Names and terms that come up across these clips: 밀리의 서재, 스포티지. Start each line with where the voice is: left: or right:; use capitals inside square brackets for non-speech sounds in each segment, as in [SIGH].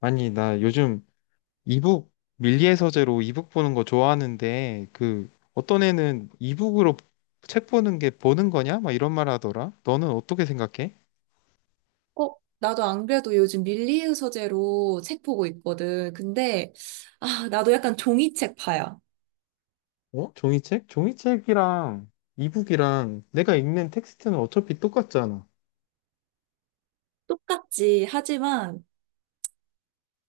left: 아니, 나 요즘 이북 밀리의 서재로 이북 보는 거 좋아하는데 그 어떤 애는 이북으로 책 보는 게 보는 거냐? 막 이런 말 하더라. 너는 어떻게 생각해?
right: 어, 나도 안 그래도 요즘 밀리의 서재로 책 보고 있거든. 아, 나도 약간 종이책 파야.
left: 어? 종이책? 종이책이랑 이북이랑 내가 읽는 텍스트는 어차피 똑같잖아.
right: 똑같지. 하지만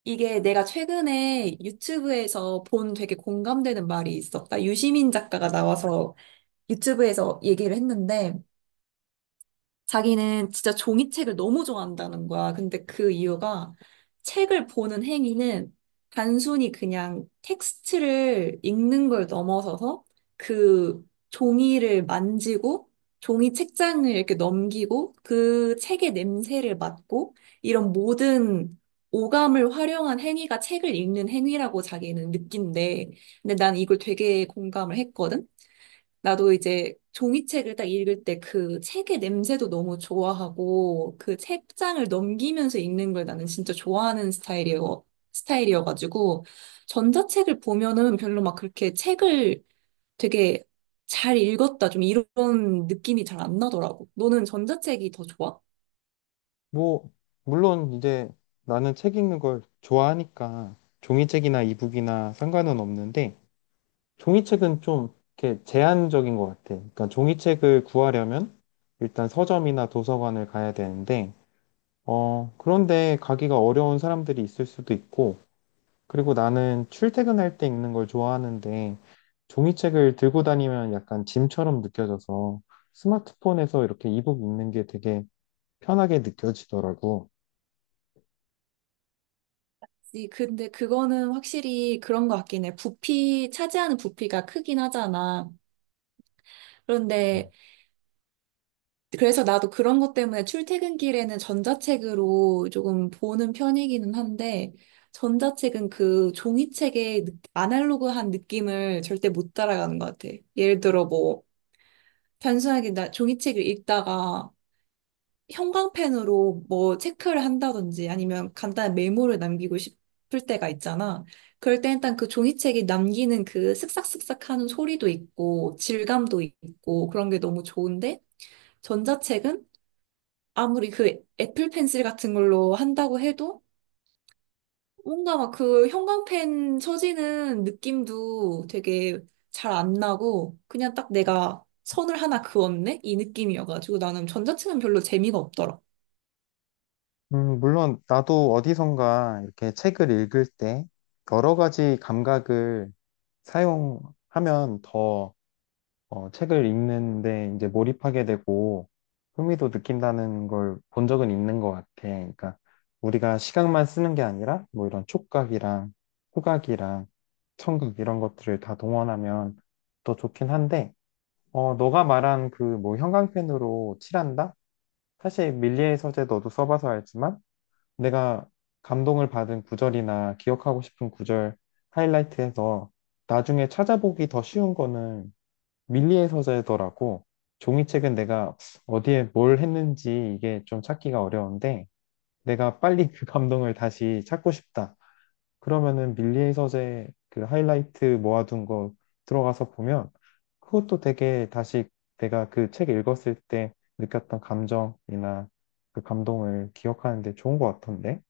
right: 이게 내가 최근에 유튜브에서 본 되게 공감되는 말이 있었다. 유시민 작가가 나와서 유튜브에서 얘기를 했는데, 자기는 진짜 종이책을 너무 좋아한다는 거야. 근데 그 이유가 책을 보는 행위는 단순히 그냥 텍스트를 읽는 걸 넘어서서 그 종이를 만지고 종이 책장을 이렇게 넘기고 그 책의 냄새를 맡고 이런 모든 오감을 활용한 행위가 책을 읽는 행위라고 자기는 느낀대. 근데 난 이걸 되게 공감을 했거든. 나도 이제 종이책을 딱 읽을 때 그 책의 냄새도 너무 좋아하고 그 책장을 넘기면서 읽는 걸 나는 진짜 좋아하는 스타일이어가지고 전자책을 보면은 별로 막 그렇게 책을 되게 잘 읽었다 좀 이런 느낌이 잘 안 나더라고. 너는 전자책이 더 좋아?
left: 뭐 물론 이제 나는 책 읽는 걸 좋아하니까 종이책이나 이북이나 상관은 없는데 종이책은 좀 이렇게 제한적인 것 같아. 그러니까 종이책을 구하려면 일단 서점이나 도서관을 가야 되는데, 그런데 가기가 어려운 사람들이 있을 수도 있고, 그리고 나는 출퇴근할 때 읽는 걸 좋아하는데, 종이책을 들고 다니면 약간 짐처럼 느껴져서 스마트폰에서 이렇게 이북 읽는 게 되게 편하게 느껴지더라고.
right: 근데 그거는 확실히 그런 것 같긴 해. 부피, 차지하는 부피가 크긴 하잖아. 그런데 그래서 나도 그런 것 때문에 출퇴근길에는 전자책으로 조금 보는 편이기는 한데, 전자책은 그 종이책의 아날로그한 느낌을 절대 못 따라가는 것 같아. 예를 들어 뭐, 단순하게 나 종이책을 읽다가 형광펜으로 뭐 체크를 한다든지 아니면 간단한 메모를 남기고 싶을 때가 있잖아. 그럴 때 일단 그 종이책이 남기는 그 슥싹슥싹 하는 소리도 있고, 질감도 있고, 그런 게 너무 좋은데, 전자책은 아무리 그 애플 펜슬 같은 걸로 한다고 해도 뭔가 막 그 형광펜 처지는 느낌도 되게 잘 안 나고 그냥 딱 내가 선을 하나 그었네? 이 느낌이어가지고 나는 전자책은 별로 재미가 없더라.
left: 물론 나도 어디선가 이렇게 책을 읽을 때 여러 가지 감각을 사용하면 더 책을 읽는데 이제 몰입하게 되고 흥미도 느낀다는 걸 본 적은 있는 것 같아. 그러니까 우리가 시각만 쓰는 게 아니라 뭐 이런 촉각이랑 후각이랑 청각 이런 것들을 다 동원하면 더 좋긴 한데 너가 말한 그 뭐 형광펜으로 칠한다? 사실 밀리의 서재 너도 써봐서 알지만 내가 감동을 받은 구절이나 기억하고 싶은 구절 하이라이트해서 나중에 찾아보기 더 쉬운 거는 밀리의 서재더라고. 종이책은 내가 어디에 뭘 했는지 이게 좀 찾기가 어려운데 내가 빨리 그 [LAUGHS] 감동을 다시 찾고 싶다. 그러면은 밀리의 서재 그 하이라이트 모아둔 거 들어가서 보면 그것도 되게 다시 내가 그 책 읽었을 때 느꼈던 감정이나 그 감동을 기억하는데 좋은 것 같던데.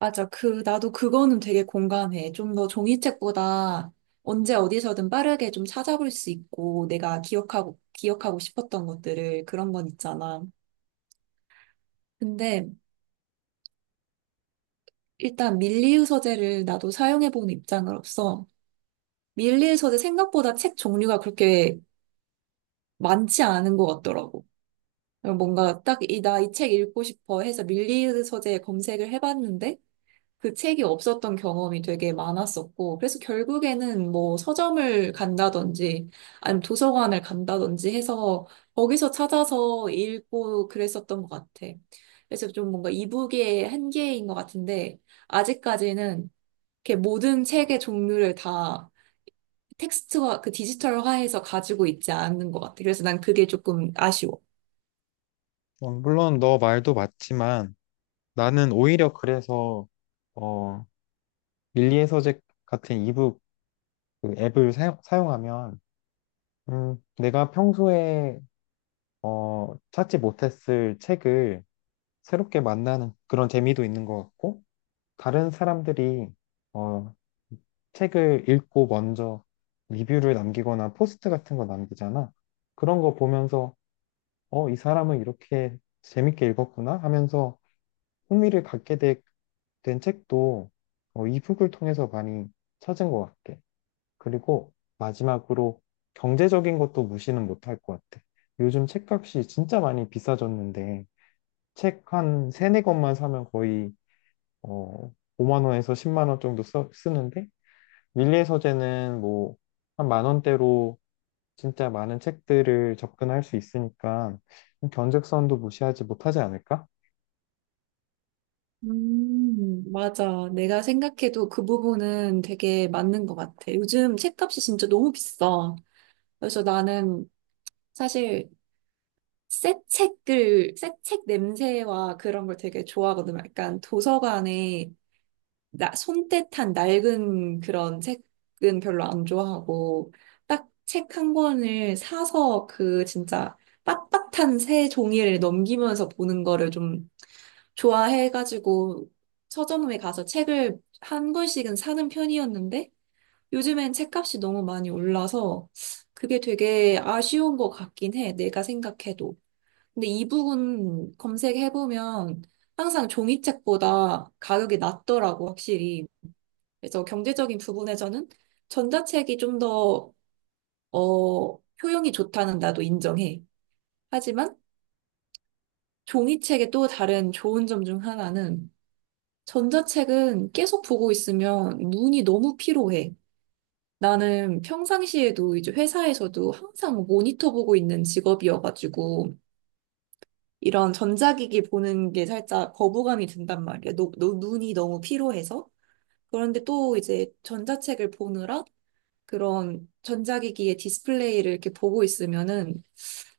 right: 맞아. 그, 나도 그거는 되게 공감해. 좀 더 종이책보다 언제 어디서든 빠르게 좀 찾아볼 수 있고 내가 기억하고 싶었던 것들을 그런 건 있잖아. 근데 일단 밀리우 서재를 나도 사용해본 입장으로서 밀리의 서재 생각보다 책 종류가 그렇게 많지 않은 것 같더라고. 뭔가 딱 나 이 책 읽고 싶어 해서 밀리의 서재 검색을 해봤는데 그 책이 없었던 경험이 되게 많았었고, 그래서 결국에는 뭐 서점을 간다든지 아니면 도서관을 간다든지 해서 거기서 찾아서 읽고 그랬었던 것 같아. 그래서 좀 뭔가 이북의 한계인 것 같은데 아직까지는 이렇게 모든 책의 종류를 다 텍스트화, 그 디지털화해서 가지고 있지 않는 것 같아. 그래서 난 그게 조금 아쉬워.
left: 물론 너 말도 맞지만 나는 오히려 그래서 어, 밀리의 서재 같은 이북 그 앱을 사용하면 내가 평소에 찾지 못했을 책을 새롭게 만나는 그런 재미도 있는 것 같고 다른 사람들이 어, 책을 읽고 먼저 리뷰를 남기거나 포스트 같은 거 남기잖아. 그런 거 보면서 어, 이 사람은 이렇게 재밌게 읽었구나 하면서 흥미를 갖게 된 책도 이북을 통해서 많이 찾은 것 같아. 그리고 마지막으로 경제적인 것도 무시는 못할 것 같아. 요즘 책값이 진짜 많이 비싸졌는데 책 한 세네 권만 사면 거의 어, 5만 원에서 10만 원 정도 쓰는데 밀리의 서재는 뭐 한 만 원대로 진짜 많은 책들을 접근할 수 있으니까 견적선도 무시하지 못하지 않을까?
right: 맞아. 내가 생각해도 그 부분은 되게 맞는 것 같아. 요즘 책값이 진짜 너무 비싸. 그래서 나는 사실 새 책 냄새와 그런 걸 되게 좋아하거든. 약간 도서관에 나 손때탄 낡은 그런 책은 별로 안 좋아하고 딱 책 한 권을 사서 그 진짜 빳빳한 새 종이를 넘기면서 보는 거를 좀 좋아해가지고 서점에 가서 책을 한 권씩은 사는 편이었는데 요즘엔 책값이 너무 많이 올라서 그게 되게 아쉬운 것 같긴 해. 내가 생각해도. 근데 이 부분 검색해보면 항상 종이책보다 가격이 낮더라고, 확실히. 그래서 경제적인 부분에서는 전자책이 좀 더, 어, 효용이 좋다는 나도 인정해. 하지만 종이책의 또 다른 좋은 점 중 하나는 전자책은 계속 보고 있으면 눈이 너무 피로해. 나는 평상시에도 이제 회사에서도 항상 모니터 보고 있는 직업이어가지고 이런 전자기기 보는 게 살짝 거부감이 든단 말이야. 눈이 너무 피로해서. 그런데 또 이제 전자책을 보느라 그런 전자기기의 디스플레이를 이렇게 보고 있으면은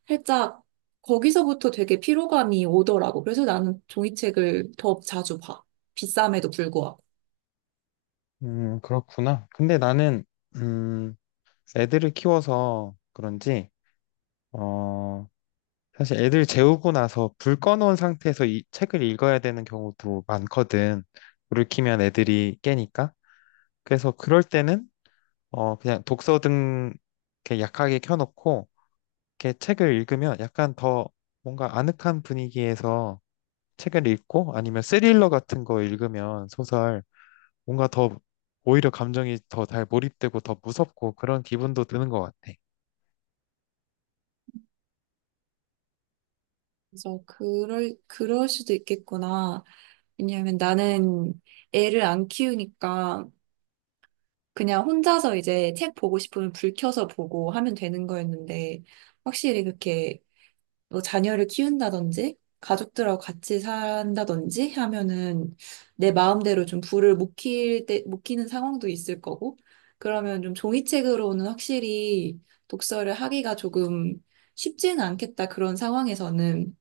right: 살짝 거기서부터 되게 피로감이 오더라고. 그래서 나는 종이책을 더 자주 봐. 비쌈에도 불구하고.
left: 그렇구나. 근데 나는 음, 애들을 키워서 그런지, 어, 사실 애들 재우고 나서 불 꺼놓은 상태에서 이 책을 읽어야 되는 경우도 많거든. 불을 켜면 애들이 깨니까. 그래서 그럴 때는, 그냥 독서등 이렇게 약하게 켜놓고, 이렇게 책을 읽으면 약간 더 뭔가 아늑한 분위기에서 책을 읽고 아니면 스릴러 같은 거 읽으면 소설 뭔가 더 오히려 감정이 더 잘 몰입되고 더 무섭고 그런 기분도 드는 것 같아.
right: 그럴 수도 있겠구나. 왜냐하면 나는 애를 안 키우니까 그냥 혼자서 이제 책 보고 싶으면 불 켜서 보고 하면 되는 거였는데 확실히 그렇게 뭐 자녀를 키운다든지 가족들하고 같이 산다든지 하면은 내 마음대로 좀 불을 못 킬 때, 못 키는 상황도 있을 거고 그러면 좀 종이책으로는 확실히 독서를 하기가 조금 쉽지는 않겠다 그런 상황에서는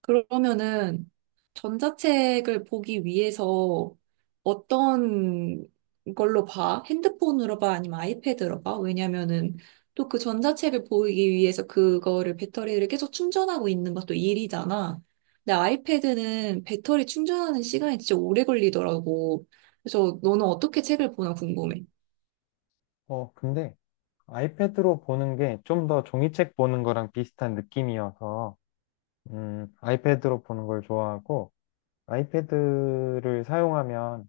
right: 그러면은 전자책을 보기 위해서 어떤 걸로 봐? 핸드폰으로 봐? 아니면 아이패드로 봐? 왜냐면은 또 그 전자책을 보기 위해서 그거를 배터리를 계속 충전하고 있는 것도 일이잖아. 근데 아이패드는 배터리 충전하는 시간이 진짜 오래 걸리더라고. 그래서 너는 어떻게 책을 보나 궁금해.
left: 근데 아이패드로 보는 게 좀 더 종이책 보는 거랑 비슷한 느낌이어서, 아이패드로 보는 걸 좋아하고, 아이패드를 사용하면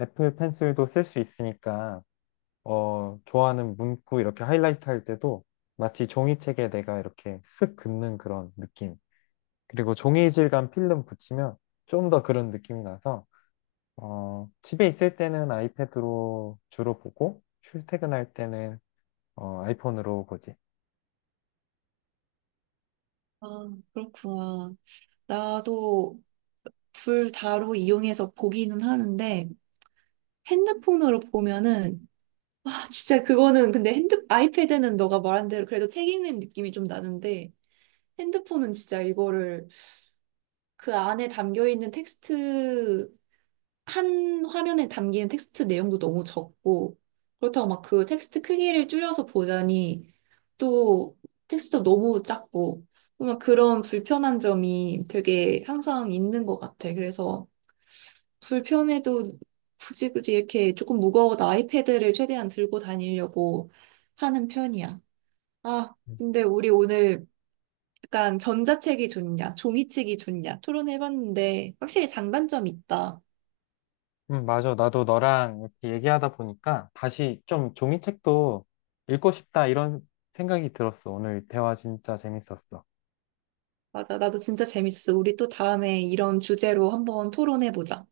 left: 애플 펜슬도 쓸 수 있으니까, 좋아하는 문구 이렇게 하이라이트 할 때도 마치 종이책에 내가 이렇게 쓱 긋는 그런 느낌. 그리고 종이 질감 필름 붙이면 좀 더 그런 느낌이 나서, 집에 있을 때는 아이패드로 주로 보고, 출퇴근할 때는 아이폰으로 보지.
right: 아, 그렇구나. 나도 둘 다로 이용해서 보기는 하는데 핸드폰으로 보면은 아, 진짜 그거는 근데 핸드 아이패드는 너가 말한 대로 그래도 책 읽는 느낌이 좀 나는데 핸드폰은 진짜 이거를 그 안에 담겨 있는 텍스트 한 화면에 담기는 텍스트 내용도 너무 적고 그렇다고 막 그 텍스트 크기를 줄여서 보자니 또 텍스트 너무 작고 막 그런 불편한 점이 되게 항상 있는 것 같아. 그래서 불편해도 굳이 이렇게 조금 무거운 아이패드를 최대한 들고 다니려고 하는 편이야. 아, 근데 우리 오늘 약간 전자책이 좋냐, 종이책이 좋냐 토론해봤는데 확실히 장단점이 있다.
left: 맞아. 나도 너랑 이렇게 얘기하다 보니까 다시 좀 종이책도 읽고 싶다 이런 생각이 들었어. 오늘 대화 진짜 재밌었어.
right: 맞아, 나도 진짜 재밌었어. 우리 또 다음에 이런 주제로 한번 토론해보자.